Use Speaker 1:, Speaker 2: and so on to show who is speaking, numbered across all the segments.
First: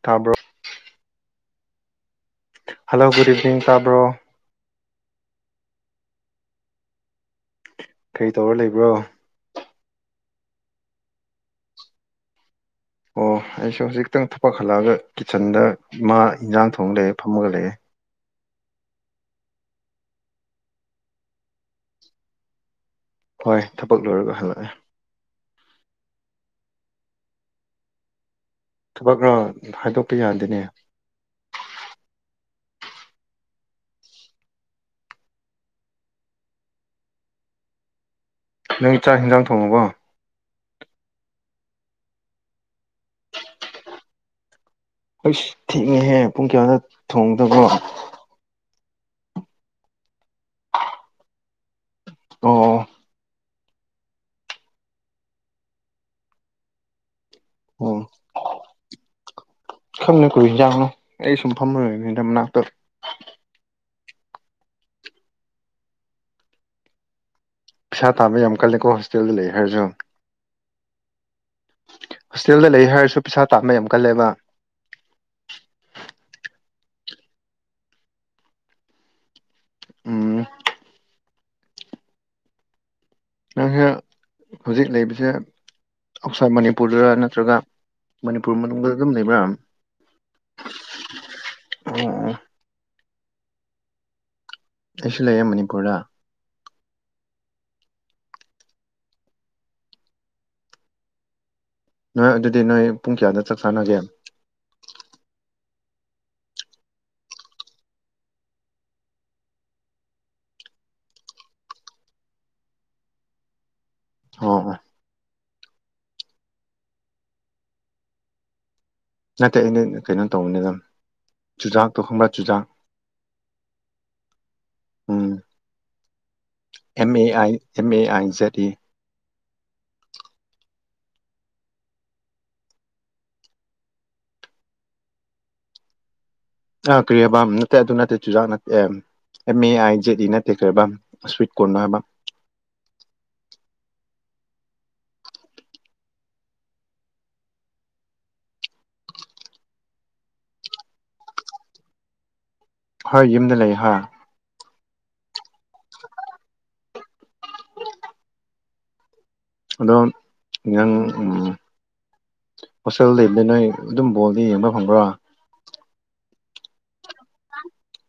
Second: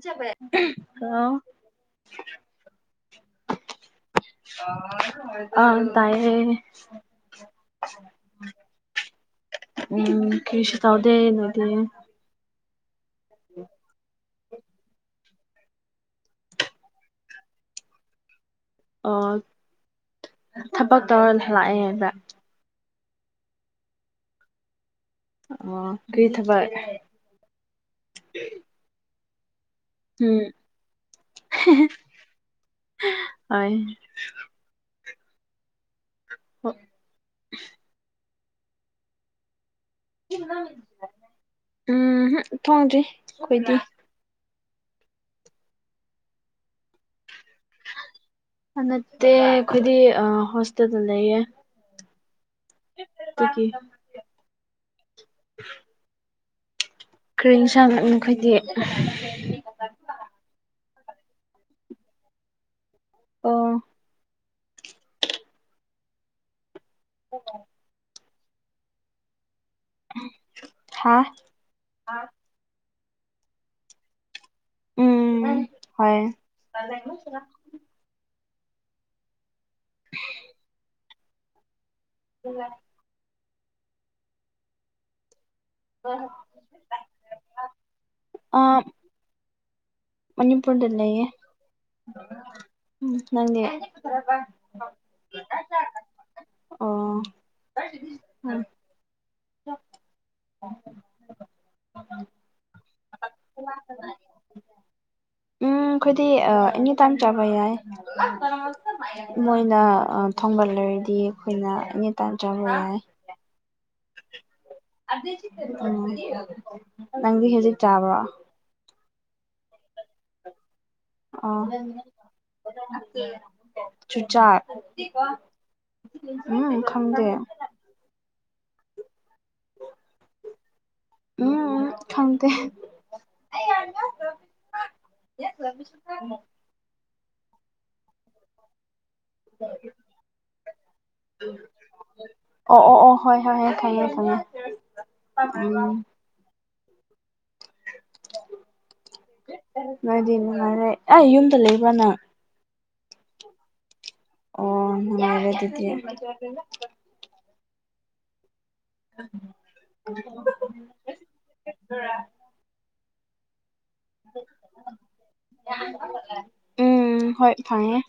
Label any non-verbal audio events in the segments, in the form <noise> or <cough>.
Speaker 1: ꯇꯥꯕ꯭ꯔꯣ
Speaker 2: ꯍꯥꯜꯂꯣ
Speaker 1: hello good evening ꯇꯥꯕ꯭ꯔꯣ
Speaker 2: ꯑ ꯇꯥꯏꯌꯦ
Speaker 1: ꯀꯔꯤ ꯇꯧꯔ ꯂꯩꯕ꯭ꯔꯣ
Speaker 2: ꯎꯝ ꯀꯁ ꯇꯥꯎꯗꯦ ꯅꯗꯤ
Speaker 1: ꯑꯣ ꯑꯩꯁꯨ ꯍꯧꯖꯤꯛꯇꯪ ꯊꯄꯛꯈꯜꯂꯛꯑꯒ ꯀꯤꯠꯆꯟꯗ ꯃꯥ ꯏꯟꯖꯥꯡ ꯊꯣꯡ ꯂꯩꯑꯦ ꯐꯝꯃꯒ ꯂꯩꯑꯦ
Speaker 2: ꯑꯣ ꯊꯕꯛ ꯇꯧꯔ ꯂꯥꯛꯑꯦ ꯍꯥꯏꯕ
Speaker 1: ꯍꯣꯏ ꯊꯕꯛ ꯂꯣꯏꯔꯒ ꯍꯜꯂꯛꯑꯦ
Speaker 2: ꯑꯣ ꯀꯏ ꯊꯕꯛ
Speaker 1: ꯊꯕꯛ ꯍꯥꯏꯗꯣꯛ
Speaker 2: ꯎꯝ ꯍꯣꯏ <unintelligible>
Speaker 1: ꯅꯪ ꯆꯥꯛ ꯌꯦ ꯍꯤꯟꯖꯥꯡ ꯊꯣꯡꯉꯕꯣ
Speaker 2: ꯎꯝ ꯍꯝ ꯊꯣꯡꯗ꯭ꯔꯤ ꯑꯩꯈꯣꯏꯗꯤ
Speaker 1: ꯑꯩꯁ ꯊꯦꯡꯉꯦꯍꯦ ꯄꯨꯡ ꯀꯌꯥꯗ ꯊꯣꯡꯗꯕꯣ
Speaker 2: ꯅꯠꯇꯦ ꯑꯩꯈꯣꯏꯗꯤ ꯍꯣꯁꯇꯦꯜꯗ ꯂꯩꯌꯦ
Speaker 1: ꯑꯣ
Speaker 2: ꯇꯗꯒꯤ ꯀꯔꯤꯦꯟ ꯁ
Speaker 1: ꯑꯣ
Speaker 2: ꯃꯈꯈꯣꯏꯗꯤ
Speaker 1: ꯈꯪꯅ ꯀꯨ ꯍꯤꯟꯖꯥꯡꯅꯣ ꯑꯩ ꯁꯨꯝ ꯐꯝꯃꯣꯏꯕ ꯍꯗ ꯃꯅꯥꯛꯇ
Speaker 2: ꯑꯣ ꯑꯣ
Speaker 1: ꯄꯩꯁꯥ ꯇꯥꯕ ꯌꯥꯝ ꯀꯜꯂꯦꯀꯣ ꯍꯣꯁꯇꯦꯜꯗ ꯂꯩ ꯍꯥꯏꯔꯁꯨ
Speaker 2: ꯍꯥꯥ
Speaker 1: ꯍꯣꯁꯇꯦꯜꯗ ꯂꯩ ꯍꯥꯏꯔꯁꯨ ꯄꯩꯁꯥ ꯇꯥꯥꯟꯕ ꯌꯥꯝ ꯀꯜꯂꯦꯕ
Speaker 2: ꯎꯝ ꯍ
Speaker 1: ꯎꯝ
Speaker 2: <inaudible> ꯎ
Speaker 1: ꯅꯪꯁꯦ ꯍꯧꯖꯤꯛ ꯂꯩꯕꯁꯦ ꯑꯥꯎꯠꯁꯥꯏꯠ ꯃꯅꯤꯄꯨꯔꯗ ꯅꯠꯇ꯭ꯔꯒ ꯃꯅꯤꯄꯨꯔ
Speaker 2: ꯑꯥ
Speaker 1: ꯃꯅꯨꯡꯗ ꯑꯗꯨꯝ ꯂꯩꯕ꯭ꯔꯥ
Speaker 2: ꯃꯅꯤꯄꯨꯔꯗ ꯂꯩꯌꯦ
Speaker 1: ꯑꯣ
Speaker 2: ꯅꯪꯗꯦ
Speaker 1: ꯑꯩꯁꯨ ꯂꯩꯌꯦ ꯃꯅꯤꯄꯨꯔꯗ
Speaker 2: ꯑꯣ <unintelligible> <inaudible>
Speaker 1: ꯅꯣꯏ ꯑꯗꯨꯗꯤ ꯅꯣꯏ ꯄꯨꯡ ꯀꯌꯥꯗ ꯆꯥꯛ ꯆꯥꯟꯅꯒꯦ
Speaker 2: ꯎꯝ ꯑꯩꯈꯣꯏꯗꯤ ꯑꯦꯅꯤ ꯇꯥꯏꯝ ꯆꯥꯕ ꯌꯥꯏ ꯃꯣꯏꯅ ꯊꯣꯡꯍꯜꯂꯦ ꯑꯩꯗꯤ ꯑꯩꯈꯣꯏꯅ ꯑꯦꯅꯤ ꯇꯥꯏꯝ ꯆꯕ ꯌꯥꯏ
Speaker 1: ꯍꯣꯏ ꯍꯣꯏ
Speaker 2: ꯎꯝ ꯅꯪꯗꯤ ꯍꯧꯖꯤꯛ ꯆꯥꯕ꯭ꯔꯣ
Speaker 1: ꯅꯠꯇꯦ ꯑꯩꯅ ꯀꯩꯅꯣ ꯇꯧꯕꯅꯤꯗ
Speaker 2: ꯑꯥ
Speaker 1: ꯆꯨꯖꯥꯛꯇꯣ ꯈꯪꯕ꯭ꯔꯥ ꯆꯨꯖꯥꯛ
Speaker 2: ꯆꯨꯆꯥꯔ
Speaker 1: ꯎꯝ
Speaker 2: ꯎꯝ
Speaker 1: ꯑꯦꯝ ꯑꯦ ꯑꯥ ꯑꯦꯝ ꯑꯦ ꯑꯥꯏꯖꯦꯠ ꯏ
Speaker 2: ꯎꯝ ꯈꯪꯗꯦ <unintelligible>
Speaker 1: ꯑꯥ ꯀ꯭ꯔꯤꯌꯦꯕꯝ ꯅꯠꯇꯦ ꯑꯗꯨ ꯅꯠꯇꯦ ꯆꯨꯖꯥꯛ ꯅꯠꯇꯦ ꯑꯦꯝ ꯑꯦ ꯑꯥꯏ ꯖꯦꯠ ꯏ ꯅꯠꯇꯦ ꯀꯩꯍꯥꯏꯕ ꯁ꯭ꯋꯤꯠ ꯀꯣꯔꯟ ꯍꯥꯏꯕ
Speaker 2: ꯑꯣ ꯑꯣ ꯑꯣ ꯍꯣꯏ ꯍꯣꯏ ꯍꯣꯏ ꯐꯪꯉꯦ ꯐꯪꯉꯦ ꯎꯝ ꯅꯣꯏꯗꯤ ꯅꯨꯡꯉꯥꯏꯔꯦ ꯑꯩ ꯌꯨꯝꯗ ꯂꯩꯕꯔꯥ ꯅꯪ
Speaker 1: ꯍꯣꯏ ꯌꯨꯝꯗ ꯂꯩ ꯍꯣꯏ
Speaker 2: ꯑꯣ ꯅꯨꯡꯉꯥꯏꯔꯦ ꯑꯗꯨꯗꯤ <inaudible>
Speaker 1: ꯑꯗꯣ ꯅꯪ ꯎꯝ ꯍꯣꯁꯦꯜ ꯂꯩꯕꯗꯤ ꯅꯣꯏ ꯑꯗꯨꯝ ꯕꯣꯜꯗꯤ ꯌꯦꯡꯕ ꯐꯪꯕ꯭ꯔꯥ
Speaker 2: ꯎꯝ ꯍꯣꯏ ꯐꯪꯉꯦ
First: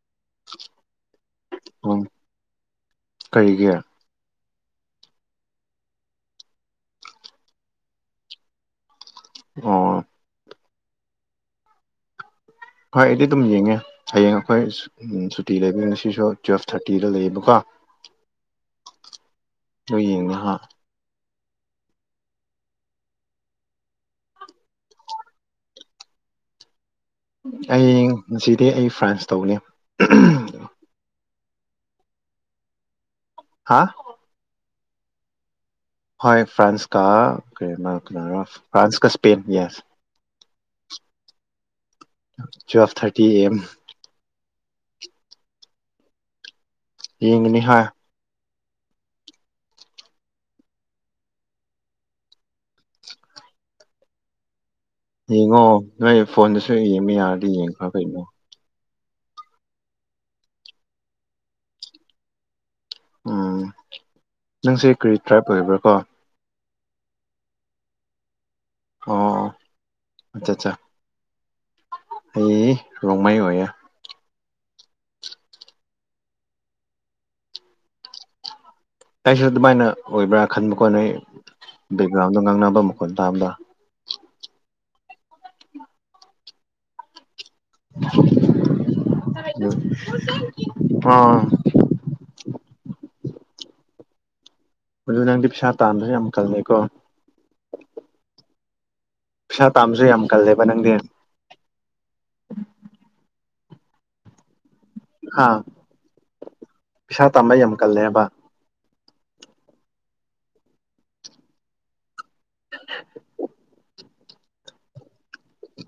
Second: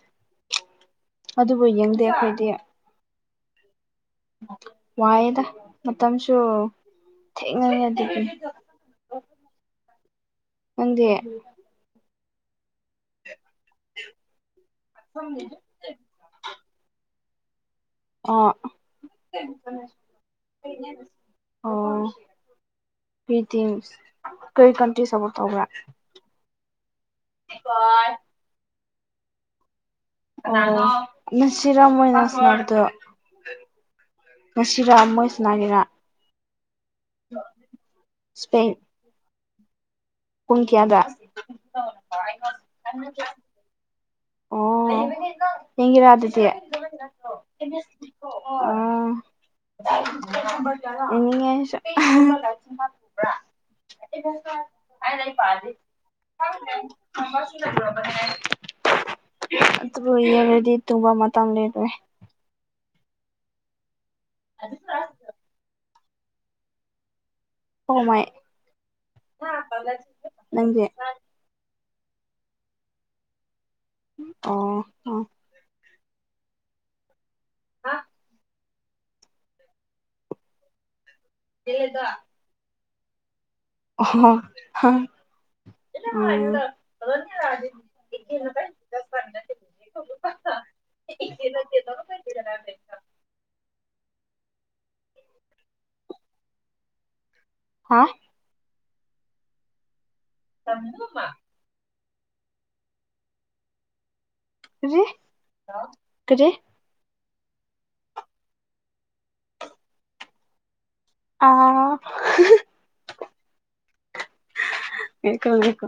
Speaker 2: ꯑꯗꯨꯕꯨ ꯌꯦꯡꯗꯦ ꯑꯩꯈꯣꯏꯗꯤ
Speaker 1: ꯀꯩꯒꯤ
Speaker 2: ꯋꯥꯏꯑꯦꯗ ꯃꯇꯝꯁꯨ ꯊꯦꯡꯅꯉꯗꯒꯤ
Speaker 1: <unintelligible>
Speaker 2: ꯅꯪꯗꯤ
Speaker 1: ꯍꯣꯏ ꯑꯩꯗꯤ ꯑꯗꯨꯝ ꯌꯦꯡꯉꯦ ꯍꯌꯦꯡ ꯑꯩꯈꯣꯏ ꯁꯨꯇꯤ ꯁꯨꯇꯤ ꯂꯩꯕ ꯉꯁꯤꯁꯨ ꯇꯨꯋꯦꯜꯐ ꯊꯥꯔꯇꯤꯗ ꯂꯩꯌꯦꯕꯀꯣ
Speaker 2: ꯑꯥ
Speaker 1: ꯅꯣꯏ ꯌꯦꯡꯅ ꯍꯥ
Speaker 2: ꯑꯣ ꯀ꯭ꯔꯤꯇꯤꯡ ꯀꯔꯤ ꯀꯟꯇꯦꯁ ꯑꯃꯨꯛ ꯇꯧꯕ꯭ꯔꯥ
Speaker 1: ꯑꯩ ꯉꯁꯤꯗꯤ ꯑꯩ ꯐ꯭ꯔꯥꯟꯁ ꯇꯧꯅꯤ
Speaker 2: ꯑ ꯉꯁꯤꯔꯥ ꯃꯣꯏꯅ ꯁꯅꯥꯕꯗꯨ
Speaker 1: ꯍꯥ
Speaker 2: ꯉꯁꯤꯔꯥ ꯃꯣꯏ ꯁꯅꯥꯅꯤꯅꯥ
Speaker 1: ꯍꯣꯏ ꯐ꯭ꯔꯥꯟꯁ ꯀꯥ ꯀꯔꯤꯅꯣ ꯀꯅꯥꯔꯥ
Speaker 2: ꯏꯁꯄꯦꯟ
Speaker 1: ꯐ꯭ꯔꯥꯟꯁ ꯀꯥ ꯁ꯭ꯄꯦꯟꯒꯥ ꯌꯦꯁ
Speaker 2: ꯄꯨꯡ ꯀꯌꯥꯗꯥ
Speaker 1: twelve thirty A M
Speaker 2: O ꯌꯦꯡꯒꯦꯔꯥ ꯑꯗꯨꯗꯤ
Speaker 1: ꯌꯦꯡꯉꯤꯅꯤ ꯍꯥ
Speaker 2: <unintelligible> <unintelligible> ꯅꯤꯡꯉꯦ
Speaker 1: ꯌꯦꯡꯉꯣ ꯅꯣꯏ
Speaker 2: ꯑꯩꯁꯨ
Speaker 1: ꯐꯣꯟꯗꯁꯨ ꯌꯦꯡꯕ ꯌꯥꯔꯗꯤ ꯌꯦꯡꯈ꯭ꯔꯣ ꯀꯩꯅꯣ
Speaker 2: <unintelligible> ꯑꯗꯨꯕꯨ ꯌꯦꯡꯔꯗꯤ ꯇꯨꯝꯕ ꯃꯇꯝ ꯂꯩꯇ꯭ꯔꯦ
Speaker 1: ꯎꯝ ꯅꯪꯁꯦ ꯀꯔꯤ ꯇ꯭ꯔꯥꯏꯞ ꯑꯣꯏꯕ꯭ꯔꯥ ꯀꯣ
Speaker 2: ꯍꯣꯃꯩ
Speaker 1: ꯑꯣ ꯑꯠꯆꯥ ꯑꯠꯆꯥ
Speaker 2: ꯅꯪꯗꯤ
Speaker 1: ꯑꯩ ꯔꯣꯡꯃꯩ ꯑꯣꯏꯌꯦ
Speaker 2: ꯑꯣ ꯑꯣ ꯍꯥ
Speaker 1: ꯑꯩꯁꯨ ꯑꯗꯨꯃꯥꯏꯅ ꯑꯣꯏꯕ꯭ꯔꯥ ꯈꯟꯕꯀꯣ ꯅꯣꯏ ꯕꯦꯛꯒ꯭ꯔꯥꯎꯟꯗꯣ ꯉꯥꯡꯅꯕ ꯃꯈꯣꯟ ꯇꯥꯕꯗꯥ
Speaker 2: <unintelligible>
Speaker 1: ꯑꯗꯨ
Speaker 2: <unintelligible>
Speaker 1: ꯑꯥ
Speaker 2: <unintelligible>
Speaker 1: ꯑꯗꯨ ꯅꯪꯗꯤ ꯄꯩꯁꯥ ꯇꯥꯟꯕꯁꯨ ꯌꯥꯝ ꯀꯟꯂꯦꯀꯣ
Speaker 2: ꯍꯣꯏ
Speaker 1: ꯄꯩꯁꯥ ꯇꯥꯟꯕꯁꯨ ꯌꯥꯝ ꯀꯜꯂꯦꯕ ꯅꯪꯗꯤ
Speaker 2: ꯀꯔꯤ
Speaker 1: ꯍꯥ
Speaker 2: ꯀꯥꯔꯤ
Speaker 1: ꯄꯩꯁꯥ ꯇꯝꯕ ꯌꯥꯝ ꯀꯜꯂꯦ ꯍꯥꯏꯕ
Speaker 2: ꯑꯥ
Speaker 1: <inaudible>
Speaker 2: ꯉꯥꯏꯈꯣ ꯉꯥꯏꯈꯣ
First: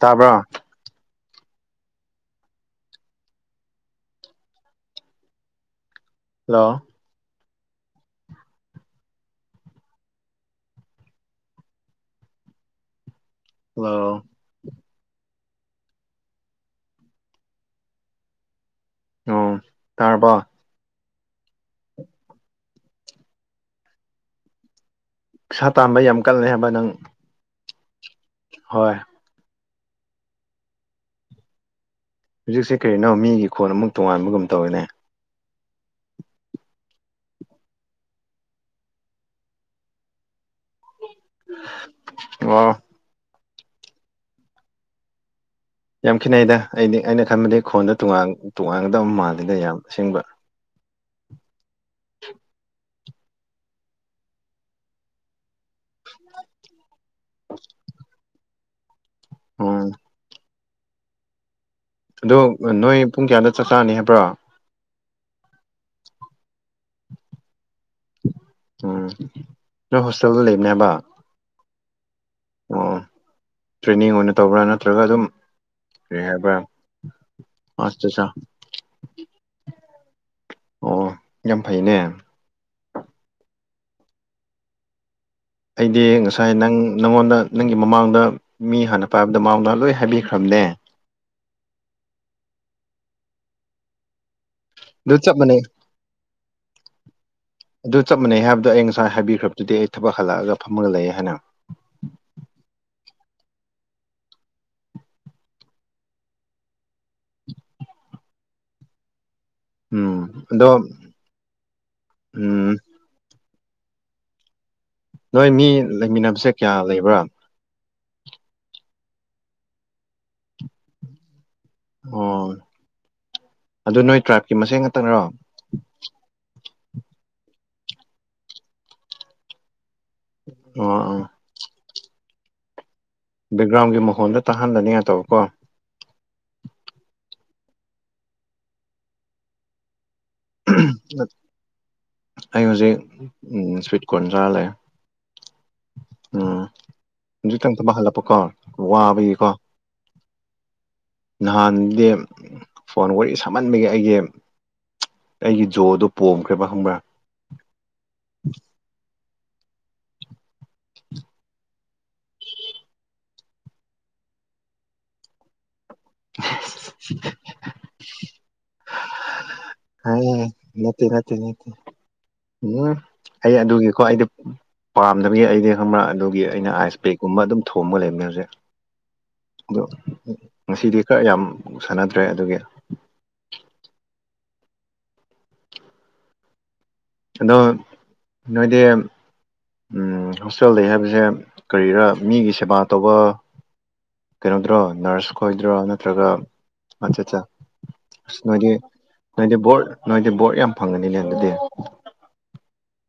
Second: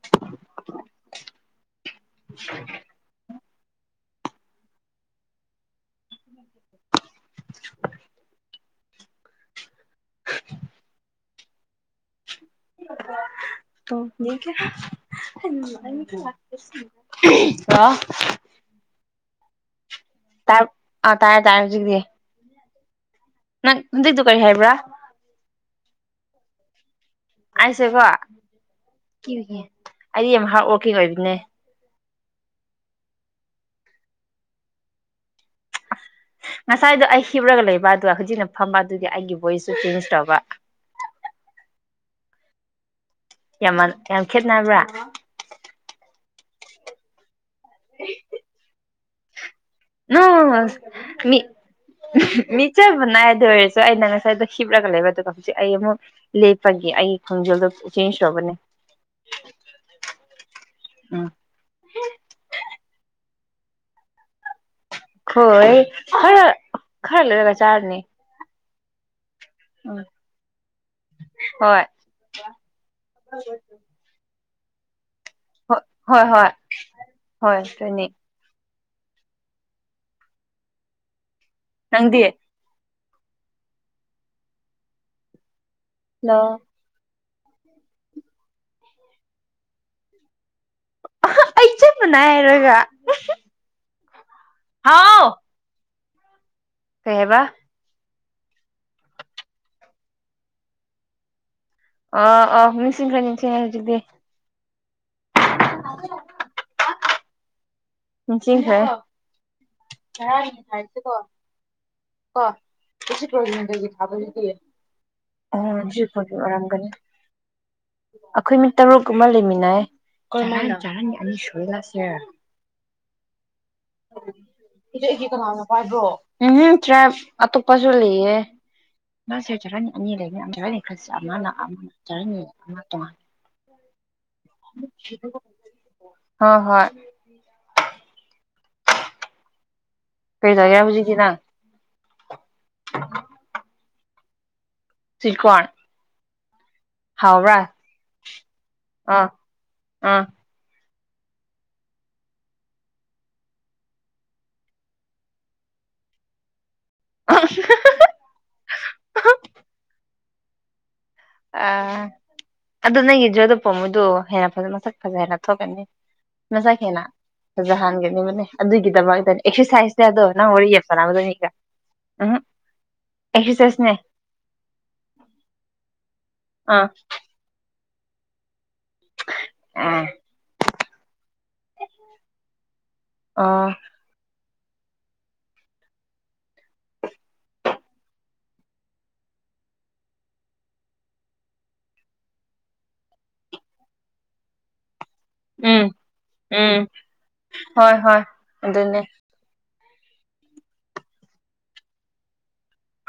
Speaker 1: ꯇꯥꯕ꯭ꯔꯣ ꯍꯜꯂꯣ
Speaker 2: <inaudible> <inaudible> <unintelligible>
Speaker 1: ꯍꯜꯂꯣ
Speaker 2: <unintelligible> ꯍꯜꯂꯣ
Speaker 1: ꯑꯣ ꯇꯥꯔꯕꯣ
Speaker 2: ꯇꯥꯏ ꯑꯥ ꯇꯥꯏꯔꯦ ꯇꯥꯏꯔꯦ ꯍꯧꯖꯤꯛꯗꯤ ꯅꯪ ꯍꯧꯖꯤꯛꯇꯣ ꯀꯔꯤ ꯍꯥꯏꯕ꯭ꯔꯥ
Speaker 1: ꯄꯩꯁꯥ ꯇꯥꯟꯕ ꯌꯥꯝ ꯀꯜꯂꯦ ꯍꯥꯏꯕ ꯅꯪ
Speaker 2: ꯑꯥꯏꯁꯦ ꯀꯣ
Speaker 1: ꯍꯣꯏ
Speaker 2: ꯑꯩꯗꯤ ꯌꯥꯝ ꯍꯥꯔꯠ ꯋꯣꯔꯀꯤꯡ ꯑꯣꯏꯕꯅꯦ
Speaker 1: ꯍꯧꯖꯤꯛꯁꯦ ꯀꯔꯤꯅꯣ ꯃꯤꯒꯤ ꯈꯣꯟ ꯑꯃꯨꯛ ꯇꯣꯉꯥꯟꯕꯒꯨꯝ ꯇꯧꯔꯤꯅꯦ
Speaker 2: ꯉꯁꯥꯏꯗꯣ ꯑꯩ ꯍꯤꯞꯔꯒ ꯂꯩꯕ ꯑꯗꯨꯒ ꯍꯧꯖꯤꯛꯅ ꯐꯝꯕ ꯑꯗꯨꯒꯤ ꯑꯩꯒꯤ ꯚꯣꯏꯁꯁꯨ ꯆꯦꯟꯖ ꯇꯧꯕ
Speaker 1: ꯑꯣ
Speaker 2: ꯌꯥꯝ ꯌꯥꯝ ꯈꯦꯠꯅꯕ꯭ꯔꯥ
Speaker 1: ꯌꯥꯝ ꯈꯤꯠꯅꯩꯗ ꯑꯩꯗꯤ ꯑꯩꯅ ꯈꯟꯕꯗꯤ ꯈꯣꯟꯗꯣ ꯇꯣꯉꯥ ꯇꯣꯉꯥꯟꯒꯗꯕ ꯃꯥꯜꯂꯤꯗ ꯌꯥꯝ ꯑꯁꯦꯡꯕ
Speaker 2: ꯅꯣ ꯃꯤ ꯃꯤꯆꯞ ꯃꯥꯟꯅꯩ ꯑꯗꯨ ꯑꯣꯏꯔꯁꯨ ꯑꯩꯅ ꯉꯁꯥꯏꯗ ꯍꯤꯞꯂꯒ ꯂꯩꯕ ꯑꯗꯨꯒ ꯍꯧꯖꯤꯛ ꯑꯩ ꯑꯃꯨꯛ ꯂꯦꯞꯄꯒꯤ ꯑꯩꯒꯤ ꯈꯣꯡꯖꯦꯜꯗꯣ ꯆꯦꯟ ꯇꯧꯕꯅꯦ
Speaker 1: ꯑꯝ
Speaker 2: ꯎꯝ
Speaker 1: ꯑꯗꯣ ꯅꯣꯏ ꯄꯨꯡ ꯀꯌꯥꯗ ꯆꯥꯛ ꯆꯅꯤ ꯍꯥꯏꯕ꯭ꯔꯣ
Speaker 2: ꯈꯣꯏ ꯈꯔ ꯈꯔ ꯂꯩꯔꯒ ꯆꯥꯔꯅꯤ
Speaker 1: ꯎꯝ ꯅꯣꯏ ꯍꯣꯁꯇꯦꯜꯗ ꯂꯩꯕꯅꯦ ꯍꯥꯏꯕ
Speaker 2: ꯍꯣꯏ
Speaker 1: ꯑꯣ ꯇ꯭ꯔꯦꯅꯤꯡ ꯑꯣꯏꯅ ꯇꯧꯕ꯭ꯔꯥ ꯅꯠꯇ꯭ꯔꯒ ꯑꯗꯨꯝ
Speaker 2: ꯍꯣꯏ ꯍꯣꯏ ꯍꯣꯏ
Speaker 1: ꯑꯦꯦꯕ
Speaker 2: ꯍꯣꯏ ꯑꯗꯨꯅꯤ
Speaker 1: ꯑꯁꯇ ꯆ ꯑꯣ ꯌꯥꯝ ꯌꯥꯝ ꯐꯩꯅꯦ
Speaker 2: ꯅꯪꯗꯤ
Speaker 1: ꯑꯩꯗꯤ
Speaker 2: ꯑꯩ
Speaker 1: ꯉꯁꯥꯏ ꯅꯪ ꯅꯪꯉꯣꯟꯗ ꯅꯪꯒꯤ ꯃꯃꯥꯡꯗ ꯃꯤ ꯍꯥꯟꯅ ꯄꯥꯏꯕꯗ ꯃꯃꯥꯡꯗ ꯂꯣꯏ ꯍꯥꯏꯕꯤꯈ꯭ꯔꯕꯅꯦ
Speaker 2: ꯑꯩ ꯆꯠ ꯃꯅꯥꯏ ꯍꯥꯏꯔꯒ
Speaker 1: ꯔꯨꯆꯞ ꯃꯅꯦ
Speaker 2: ꯀꯦꯍꯦꯕ
Speaker 1: ꯑꯗꯨ ꯆꯞ ꯃꯅꯩ ꯍꯥꯏꯕꯗ ꯑꯩ ꯉꯁꯥꯏ ꯍꯥꯏꯕꯤꯈ꯭ꯔꯗꯨꯗꯤ ꯑꯩ ꯊꯕꯛ ꯍꯜꯂꯛꯑꯒ ꯐꯝꯃꯒ ꯂꯩꯑꯌꯦ ꯍꯥꯏꯅ
Speaker 2: ꯑ ꯑ ꯃꯤꯁꯤꯡꯁ ꯅꯤꯡꯁꯦ ꯍꯧꯖꯤꯛꯇꯗꯤ ꯔꯁꯤꯀꯣ
Speaker 1: ꯎꯝ ꯑꯗꯣ
Speaker 2: ꯀꯣ ꯀ
Speaker 1: ꯎꯝ
Speaker 2: ꯄ꯭ꯔꯣꯖꯗꯗꯤ ꯊꯥꯕꯗꯤꯦ
Speaker 1: ꯅꯣꯏ ꯃꯤ ꯂꯩꯃꯤꯟꯅꯕꯁꯦ ꯀꯌꯥ ꯂꯩꯕ꯭ꯔꯥ
Speaker 2: ꯑꯩꯈꯣꯏ ꯃꯤ ꯇꯔꯨꯛ ꯑꯃ ꯂꯩꯃꯤꯟꯅꯩ ꯁ
Speaker 1: ꯑꯣ ꯑꯗꯨ ꯅꯣꯏ ꯇ꯭ꯔꯥꯏꯞꯀꯤ ꯃꯁꯦꯟ
Speaker 2: ꯁꯤꯗ
Speaker 1: ꯉꯥꯛꯇꯪꯔꯣ
Speaker 2: ꯑꯩꯒꯤꯦ
Speaker 1: ꯑꯣ
Speaker 2: ꯀꯅꯥꯅ ꯄꯥꯏꯕ꯭ꯔꯣ ꯎꯝꯇ꯭ꯔꯦ ꯑꯇꯣꯞꯄꯁꯨ ꯂꯩꯌꯦ ꯑꯅꯤ ꯂꯩꯅꯤ ꯇꯔꯅꯤ ꯈ꯭ꯔꯁꯦ
Speaker 1: ꯑꯣ
Speaker 2: ꯑꯃꯅ ꯑꯃ ꯇꯔꯅꯤ ꯑꯃ ꯇꯣꯉꯥꯟꯅꯤ
Speaker 1: ꯕꯦꯛꯒ꯭ꯔꯥꯎꯟꯒꯤ ꯃꯈꯣꯟꯜꯗ ꯇꯥꯍꯟꯗꯅꯤꯡꯉꯥꯏꯇꯕꯀꯣ
Speaker 2: ꯍ ꯍꯣꯏ ꯀꯔꯤ ꯇꯧꯒꯦꯔꯥ ꯍꯧꯖꯤꯛꯇꯤ ꯅꯪ
Speaker 1: ꯑꯩ ꯍꯧꯖꯤꯛ ꯁ꯭ꯋꯤꯠ ꯀꯣꯔꯟ ꯆꯥꯔ ꯂꯩꯦ
Speaker 2: ꯆꯀꯋꯥꯅꯤ
Speaker 1: ꯎꯝ ꯍꯧꯖꯤꯛꯇꯪꯊꯕ ꯍꯜꯂꯛꯄꯀꯣ
Speaker 2: ꯑꯥ
Speaker 1: ꯋꯥꯕꯒꯤꯀꯣ
Speaker 2: ꯑꯥ
Speaker 1: ꯅꯍꯥꯟꯗꯤ ꯐꯣꯟ ꯋꯥꯔꯤ ꯁꯥꯝꯃꯟꯕꯒꯤ ꯑꯩꯒꯤ ꯑꯩꯒꯤ ꯖꯣꯗꯨꯣ ꯄꯣꯝꯈ꯭ꯔꯦꯕ ꯈꯪꯕ꯭ꯔꯥ
Speaker 2: <unintelligible> ꯑ ꯑꯗꯨ ꯅꯪꯒꯤ ꯖꯣꯗ ꯄꯣ ꯃꯣꯏꯗꯣ ꯍꯦꯟꯅꯖ ꯃꯁꯛ ꯐꯖ ꯍꯦꯟꯅ ꯊꯣꯛꯀꯅꯤ ꯃꯁ ꯍꯦꯅ ꯐꯖꯍꯟꯒꯅꯤꯕꯅꯦ ꯑꯗꯨꯒꯤꯗꯃꯛꯇ ꯑꯦꯛꯁꯔꯁꯥꯏꯁ
Speaker 1: ꯍꯥꯏ ꯅꯠꯇꯦ ꯅꯠꯇꯦ ꯅꯠꯇꯦ
Speaker 2: ꯎꯝ
Speaker 1: ꯎꯝ ꯑꯩ
Speaker 2: ꯑꯦꯛꯁꯔꯁꯥꯏꯁꯅꯦ
Speaker 1: ꯑꯗꯨꯒꯤꯀꯣ ꯑꯩꯗꯤ ꯄꯥꯝꯗꯕꯤꯒꯤ ꯑꯩꯗꯤ ꯈꯪꯕ꯭ꯔꯥ ꯑꯗꯨꯒꯤ ꯑꯩꯅ
Speaker 2: ꯑꯥ
Speaker 1: ꯑꯥꯏꯁ ꯄꯕꯦꯛꯀꯨꯝꯕ ꯑꯗꯨꯝ ꯊꯣꯡꯕ ꯂꯩꯕꯅꯦ ꯍꯧꯖꯤꯛ ꯑ
Speaker 2: ꯑꯥ
Speaker 1: ꯉꯁꯤꯗꯤ ꯈꯔ ꯌꯥꯝ ꯁꯥꯟꯅꯗ꯭ꯔꯦ ꯑꯗꯨꯒꯤ
Speaker 2: ꯑꯥ
Speaker 1: ꯑꯗꯣ ꯅꯣꯏꯗꯤ ꯍꯣꯁꯇꯦꯜ ꯂꯩ ꯍꯥꯏꯕꯁꯦ ꯀꯔꯤꯔꯥ ꯃꯤꯒꯤ ꯁꯦꯕꯥ ꯇꯧꯕ ꯀꯩꯅꯣꯗ꯭ꯔꯣ ꯅꯔꯁ ꯈꯣꯏꯗ꯭ꯔꯣ
Speaker 2: ꯎꯝ
Speaker 1: ꯅꯠꯇ꯭ꯔꯒ
Speaker 2: ꯎꯝ
Speaker 1: ꯃꯆꯠꯠ ꯑ
Speaker 2: ꯍꯣꯏ ꯍꯣꯏ
Speaker 1: ꯅꯣꯏꯗꯤ
Speaker 2: ꯑꯗꯨꯅꯦ
Speaker 1: ꯅꯣꯏꯗꯤ ꯕꯣꯔꯠ ꯅꯣꯏꯗꯤ ꯕꯣꯔꯠ ꯌꯥꯝ ꯐꯪꯉꯅꯤꯅꯦ ꯑꯗꯨꯗꯤ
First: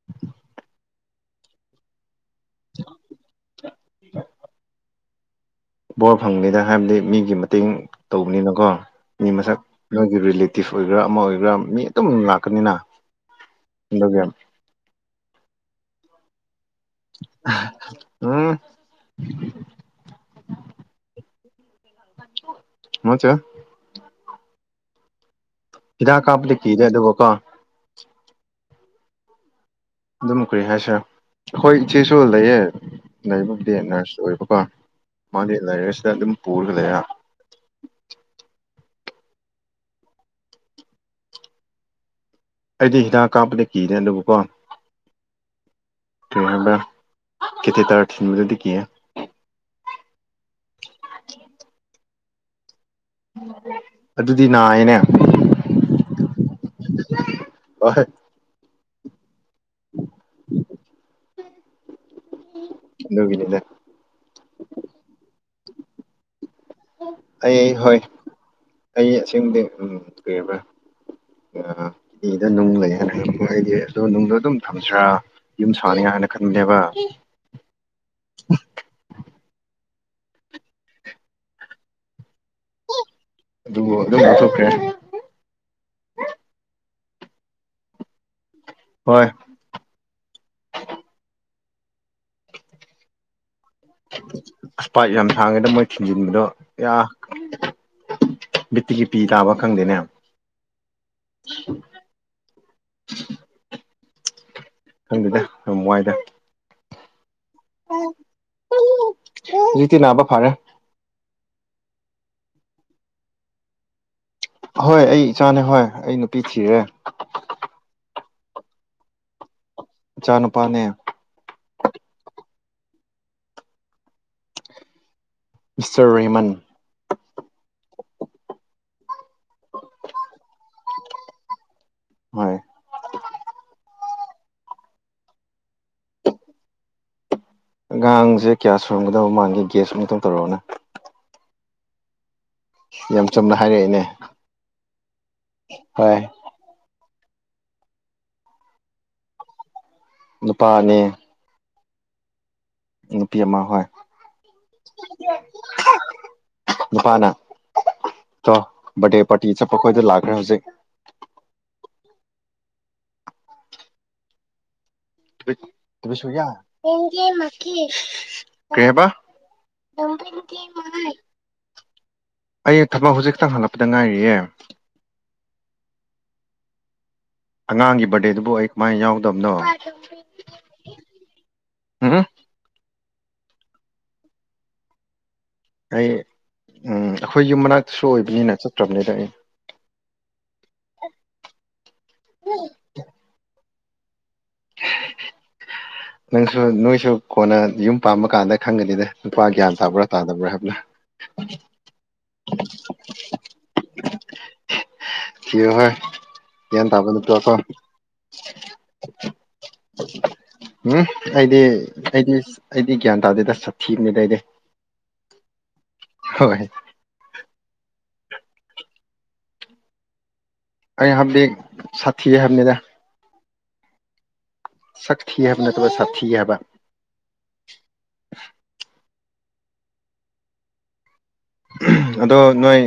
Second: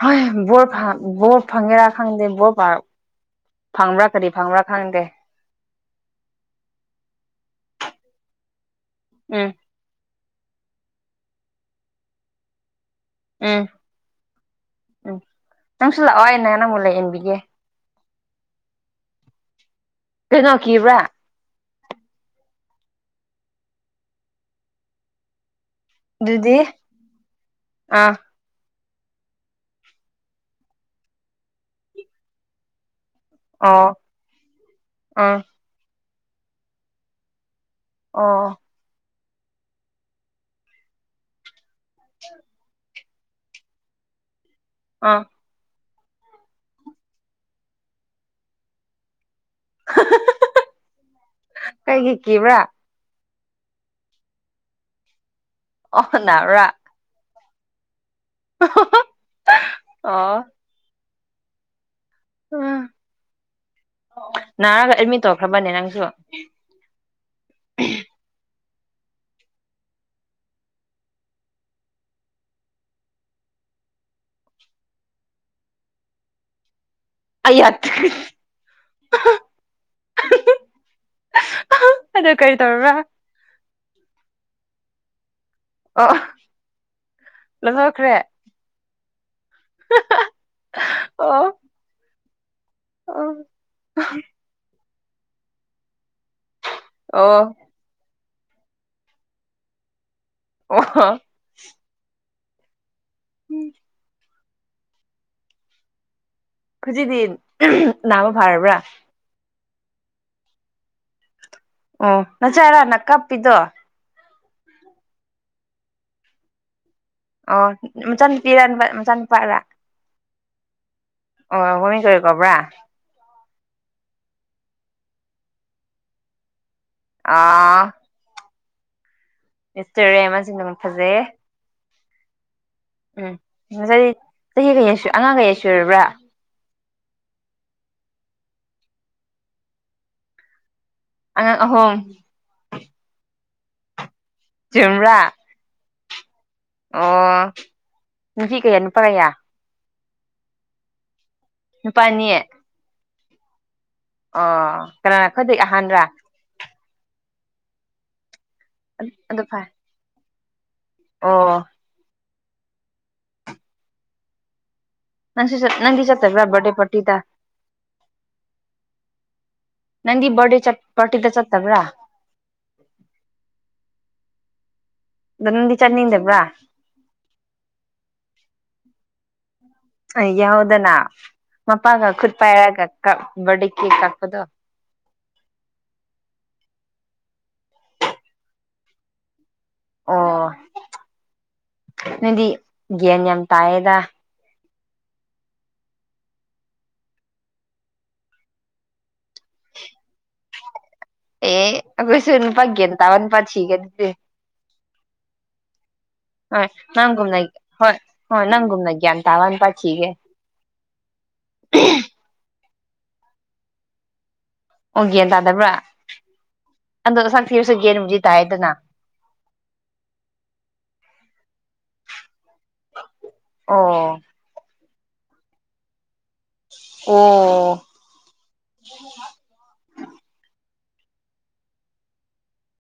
Speaker 2: ꯍꯣꯏ ꯕ ꯕꯣꯔꯠ ꯐꯪꯒꯦꯔꯥ ꯈꯪꯗꯦ ꯣ ꯄꯥ ꯐꯪꯕ꯭ꯔꯥ ꯀꯗꯤ ꯐꯪꯕ꯭ꯔꯥ ꯈꯪꯒꯦ
Speaker 1: ꯕꯣꯔ ꯐꯪꯕꯅꯤꯗ ꯍꯥꯏꯕꯗꯤ ꯃꯤꯒꯤ ꯃꯇꯦꯡ ꯇꯧꯕꯅꯤꯅꯀꯣ ꯃꯤ
Speaker 2: ꯎꯝ
Speaker 1: ꯃꯁꯛ ꯅꯣꯏꯒꯤ ꯔꯤꯂꯦꯇꯤꯞ ꯑꯣꯏꯒ꯭ꯔꯥ ꯑꯃ ꯑꯣꯏꯒꯦꯔꯥ ꯃꯤ ꯑꯗꯨꯝ ꯂꯥꯛꯀꯅꯤꯅ
Speaker 2: ꯎꯝ
Speaker 1: ꯑꯗꯨꯒꯤ
Speaker 2: ꯎꯝ ꯅꯪꯁꯨ ꯂꯥꯛꯑꯣ ꯑ ꯅ ꯅꯪꯕꯨꯨ ꯂꯩꯌꯦꯟꯕꯤꯒꯦ
Speaker 1: ꯎꯝ <unintelligible>
Speaker 2: ꯀꯩꯅꯣ ꯀꯕ꯭ꯔꯥ
Speaker 1: ꯃꯆꯥ ꯍꯤꯗꯥꯛ ꯀꯥꯞꯄꯗ
Speaker 2: ꯑꯗꯨꯗꯤ
Speaker 1: ꯀꯤꯔꯦ ꯑꯗꯨꯒ ꯀꯣ
Speaker 2: ꯑꯥ
Speaker 1: ꯑꯗꯨꯝ ꯀꯨꯏ ꯍꯥꯏꯁꯦ ꯍꯣꯏ ꯏꯆꯦꯁꯨ ꯂꯩꯌꯦꯦ ꯂꯩꯕꯕꯨꯗꯤ
Speaker 2: ꯑꯣ
Speaker 1: ꯅꯔꯁ ꯑꯣꯏꯕꯀꯣ
Speaker 2: ꯑꯥ
Speaker 1: ꯃꯥꯗꯤ ꯂꯥꯏꯔꯤꯛ ꯑꯁꯤꯗ ꯑꯗꯨꯝ ꯄꯨꯔꯒ ꯂꯩꯔꯦ
Speaker 2: ꯑ
Speaker 1: ꯑꯩꯗꯤ ꯍꯤꯗꯥꯛ ꯀꯥꯞꯄꯅꯦ ꯀꯤꯅꯦ ꯑꯗꯨꯕꯨꯄꯥ
Speaker 2: ꯑꯥ
Speaker 1: ꯀꯩ ꯍꯥꯏꯕ ꯀꯇꯦꯇꯥꯔ ꯊꯤꯟꯕꯗꯨꯗꯤ ꯀꯤꯌꯦ
Speaker 2: ꯀꯩꯒꯤ ꯀꯤꯕ꯭ꯔꯥ
Speaker 1: ꯑꯗꯨꯗꯤ ꯅꯥꯏꯌꯦꯅꯦ
Speaker 2: ꯑꯣ ꯅꯕ꯭ꯔꯥ
Speaker 1: ꯑꯣꯍꯣꯏ
Speaker 2: ꯑꯣ ꯑꯥ
Speaker 1: ꯑꯗꯨꯒꯤꯅꯤꯗ
Speaker 2: ꯅꯥꯔꯒ ꯑꯦꯗꯃꯤꯠ ꯇꯧꯈ꯭ꯔꯥꯕꯅꯦ ꯅꯪꯁꯨ
Speaker 1: ꯑꯩ ꯍꯣꯏ ꯑꯩ ꯑꯁꯦꯡꯕꯗꯤ ꯀꯩꯕ꯭ꯔꯥ ꯑ ꯏꯗ ꯅꯨꯡ ꯂꯩꯌꯦ ꯍꯪꯉꯛ ꯅꯤꯉꯥꯏꯒꯤ ꯑꯗꯣ ꯅꯨꯡꯗꯣ ꯑꯗꯨꯝ ꯊꯝꯁꯤ꯭ꯔꯥ ꯌꯨꯝ ꯁꯥꯅꯤꯉꯥꯏ ꯍꯥꯏꯅ ꯈꯟꯕꯅꯦꯕ
Speaker 2: ꯑꯌꯥ ꯑꯗꯣ ꯀꯔꯤ ꯇꯧꯔꯕ꯭ꯔꯥ
Speaker 1: ꯑꯗꯨꯕꯨ ꯑꯗꯨꯝ ꯂꯧꯊꯣꯛꯈ꯭ꯔꯦ
Speaker 2: ꯑꯣ ꯂꯣꯏꯊꯣꯛꯈ꯭ꯔꯦ
Speaker 1: ꯍꯣꯏ
Speaker 2: ꯑꯣ ꯑꯣ
Speaker 1: ꯑꯁ ꯄꯥꯥꯏꯞ ꯌꯥꯝ ꯁꯥꯡꯉꯦꯗ ꯃꯣꯏ ꯊꯤꯟꯖꯤꯟꯕꯗꯣ ꯌꯥ
Speaker 2: ꯑꯣ
Speaker 1: ꯃꯤꯠꯇꯒꯤ ꯄꯤ ꯇꯥꯕ ꯈꯪꯗꯦꯅꯦ
Speaker 2: ꯑꯣ ꯍꯣ
Speaker 1: <unintelligible>
Speaker 2: ꯎꯝ
Speaker 1: ꯈꯪꯗꯦꯗ ꯌꯥꯝ ꯋꯥꯏꯗ
Speaker 2: ꯈꯨꯖꯤꯗꯤ ꯅꯥꯕ ꯐꯔꯥꯕ꯭ꯔꯥ
Speaker 1: ꯍꯧꯖꯤꯛꯇꯤ ꯅꯥꯕ ꯐꯔꯦ
Speaker 2: ꯑꯣ ꯅꯆꯥꯥꯏꯔꯥꯅ ꯀꯞꯄꯤꯗꯣ
Speaker 1: ꯍꯣꯏ ꯑꯩ ꯏꯆꯥꯅꯦ ꯍꯣꯏ ꯑꯩ ꯅꯨꯄꯤ ꯊꯤꯔꯦ
Speaker 2: ꯑꯣ ꯃꯆꯥ ꯅꯨꯨꯄꯤꯔꯥꯄꯥ ꯃꯆꯥꯅꯨꯄꯥꯔꯥ
Speaker 1: ꯃꯆꯥ ꯅꯨꯨꯄꯥꯅꯦ
Speaker 2: ꯑꯣ ꯍꯣꯔꯤꯟ ꯀꯔꯤ ꯀꯣꯕ꯭ꯔꯥ
Speaker 1: ꯃꯤꯁꯇꯔ ꯔꯦꯍꯦꯃꯟ
Speaker 2: ꯑꯥ ꯃꯤꯁꯇ꯭ꯔ ꯁꯤꯡꯅꯃꯛ ꯐꯖꯩꯌꯦ
Speaker 1: ꯍꯣꯏ
Speaker 2: ꯎꯝ ꯉꯁꯥꯏ ꯆꯍꯤ ꯀꯩ ꯑꯉꯥꯡ ꯀꯩꯌꯥ ꯁꯨꯔꯥꯕ꯭ꯔꯥ
Speaker 1: ꯑꯉꯥꯡꯖꯦ ꯀꯌꯥ ꯁꯨꯔꯝꯒꯗꯕ ꯃꯥꯟꯒꯦ ꯒꯦꯁ ꯑꯃꯨꯛꯇꯪ ꯇꯧꯔꯛꯑꯣꯅꯦ
Speaker 2: ꯑꯉꯥꯡ ꯑꯍꯨꯝ
Speaker 1: ꯌꯥꯝ ꯆꯨꯝꯅ ꯍꯥꯏꯔꯛꯏꯅꯦ
Speaker 2: ꯆꯨꯝꯕ꯭ꯔ
Speaker 1: ꯍꯣꯏ
Speaker 2: ꯑꯣ ꯅꯨꯄꯤ ꯀꯌꯥ ꯅꯨꯄꯥ ꯀꯌꯥ
Speaker 1: ꯅꯨꯄꯥ ꯑꯅꯤ
Speaker 2: ꯅꯨꯄꯥ ꯑꯅꯤ
Speaker 1: ꯅꯨꯄꯤ ꯑꯃ ꯍꯣꯏ
Speaker 2: ꯑꯣ ꯀꯅꯥꯅ ꯈꯣꯏꯗꯩ ꯑꯍꯥꯟꯔꯥ
Speaker 1: ꯅꯨꯄꯥꯅ ꯀꯣ ꯕ꯭ꯥꯔꯠꯗꯦ
Speaker 2: ꯑꯗꯨ
Speaker 1: ꯄꯥꯔꯇꯤ
Speaker 2: ꯐꯔꯦ
Speaker 1: ꯆꯠꯄ ꯈꯣꯏꯗꯣ ꯂꯥꯛꯅꯦ ꯍꯧꯖꯤꯛ
Speaker 2: ꯑꯣ ꯅꯪꯁꯨ ꯅꯪꯗꯤ ꯆꯠꯇꯕ꯭ꯔꯥ ꯕꯥꯔꯗꯦ ꯄꯥꯔꯇꯤꯗ
Speaker 1: <unintelligible> ꯀꯩ ꯑꯕꯥ
Speaker 2: ꯅꯪꯗꯤ ꯕ꯭ꯔꯗꯦ ꯆꯠ ꯄ꯭ꯔꯇꯤꯗ ꯆꯠꯇꯕ꯭ꯔꯥ
Speaker 1: ꯑꯩ ꯊꯕꯛ ꯍꯧꯖꯤꯛ ꯈꯤꯇꯪ ꯍꯜꯂꯛꯄꯗ ꯉꯥꯏꯔꯤꯌꯦ
Speaker 2: ꯅꯗꯤ ꯆꯠꯅꯤꯡꯗꯕ꯭ꯔꯥ
Speaker 1: ꯑꯉꯥꯡꯒꯤ ꯕꯥꯔꯗꯦꯗꯨꯕꯨ ꯑꯩ ꯀꯃꯥꯏꯅ ꯌꯥꯎꯗꯕꯅꯣ
Speaker 2: ꯑꯦ ꯌꯥꯎꯗꯅꯥ ꯃꯄꯥꯒ
Speaker 1: ꯎꯝ
Speaker 2: ꯈꯨꯠ ꯄꯥꯏꯔꯒ ꯀꯞ ꯕꯔꯗꯦ ꯀꯦꯛ ꯀꯛꯄꯗꯣ
Speaker 1: ꯑꯩ ꯑꯩꯈꯣꯏ ꯌꯨꯝ ꯃꯅꯥꯛꯇꯁꯨ ꯑꯣꯏꯕꯅꯤꯅ ꯆꯠꯇ꯭ꯔꯕꯅꯤꯗ ꯑꯩ
Speaker 2: ꯑꯣ ꯅꯪꯗꯤ ꯒ꯭ꯌꯥꯟ ꯌꯥꯝ ꯇꯥꯏꯌꯦꯗ
Speaker 1: ꯅꯪꯁꯨ ꯅꯣꯏꯁꯨ ꯀꯣꯟꯅ ꯌꯨꯝ ꯄꯥꯝꯕ ꯀꯥꯟꯗ ꯈꯪꯒꯅꯤꯗ ꯅꯨꯄꯥ ꯒ꯭ꯌꯥꯟ ꯇꯥꯕ꯭ꯔꯥ ꯇꯥꯗꯕ꯭ꯔꯥ ꯍꯥꯏꯕꯅ
Speaker 2: ꯑꯦ ꯑꯩꯈꯣꯏꯁꯨ ꯅꯄꯥ ꯒꯦꯟꯇꯥꯕ ꯅꯨꯄꯥ ꯊꯤꯒꯦ ꯑꯗꯨꯗꯤ
Speaker 1: ꯊꯤꯌꯨ ꯍꯦ
Speaker 2: ꯍꯣꯏ ꯅꯪꯒꯨꯝꯅ ꯍꯣꯏ ꯍꯣꯏ ꯅꯪꯒꯨꯝꯅ ꯒ꯭ꯌꯥꯟ ꯇꯥꯕ ꯅꯨꯄꯥ ꯊꯤꯒꯦ
Speaker 1: ꯎꯝ ꯑꯩꯗꯤ ꯑꯩꯗꯤ ꯑꯩꯗꯤ ꯒ꯭ꯌꯥꯟ ꯇꯥꯗꯦꯗ ꯁꯥꯊꯤꯕꯅꯤꯗ ꯑꯩꯗꯤ
Speaker 2: ꯑꯣ ꯒ꯭ꯌꯥꯟ ꯇꯥꯗꯕ꯭ꯔꯥ
Speaker 1: ꯍꯣꯏ
Speaker 2: ꯑꯗꯣ ꯁꯛ ꯊꯤꯔꯁꯨ ꯒ꯭ꯌꯥꯟꯕꯨꯗꯤ ꯇꯥꯏꯌꯦꯗꯅ
Speaker 1: ꯑꯩꯅ ꯍꯥꯏꯕꯗꯤ ꯁꯥꯊꯤꯌꯦ ꯍꯥꯏꯕꯅꯤꯗ
Speaker 2: ꯑꯣ
Speaker 1: ꯁꯛꯊꯤꯌꯦ ꯍꯥꯏꯕ ꯅꯠꯇꯕ ꯁꯥꯊꯤꯌꯦ ꯍꯥꯏꯕ
Speaker 2: ꯑꯣ <inaudible>
Speaker 1: ꯑꯗꯣ ꯅꯣꯏ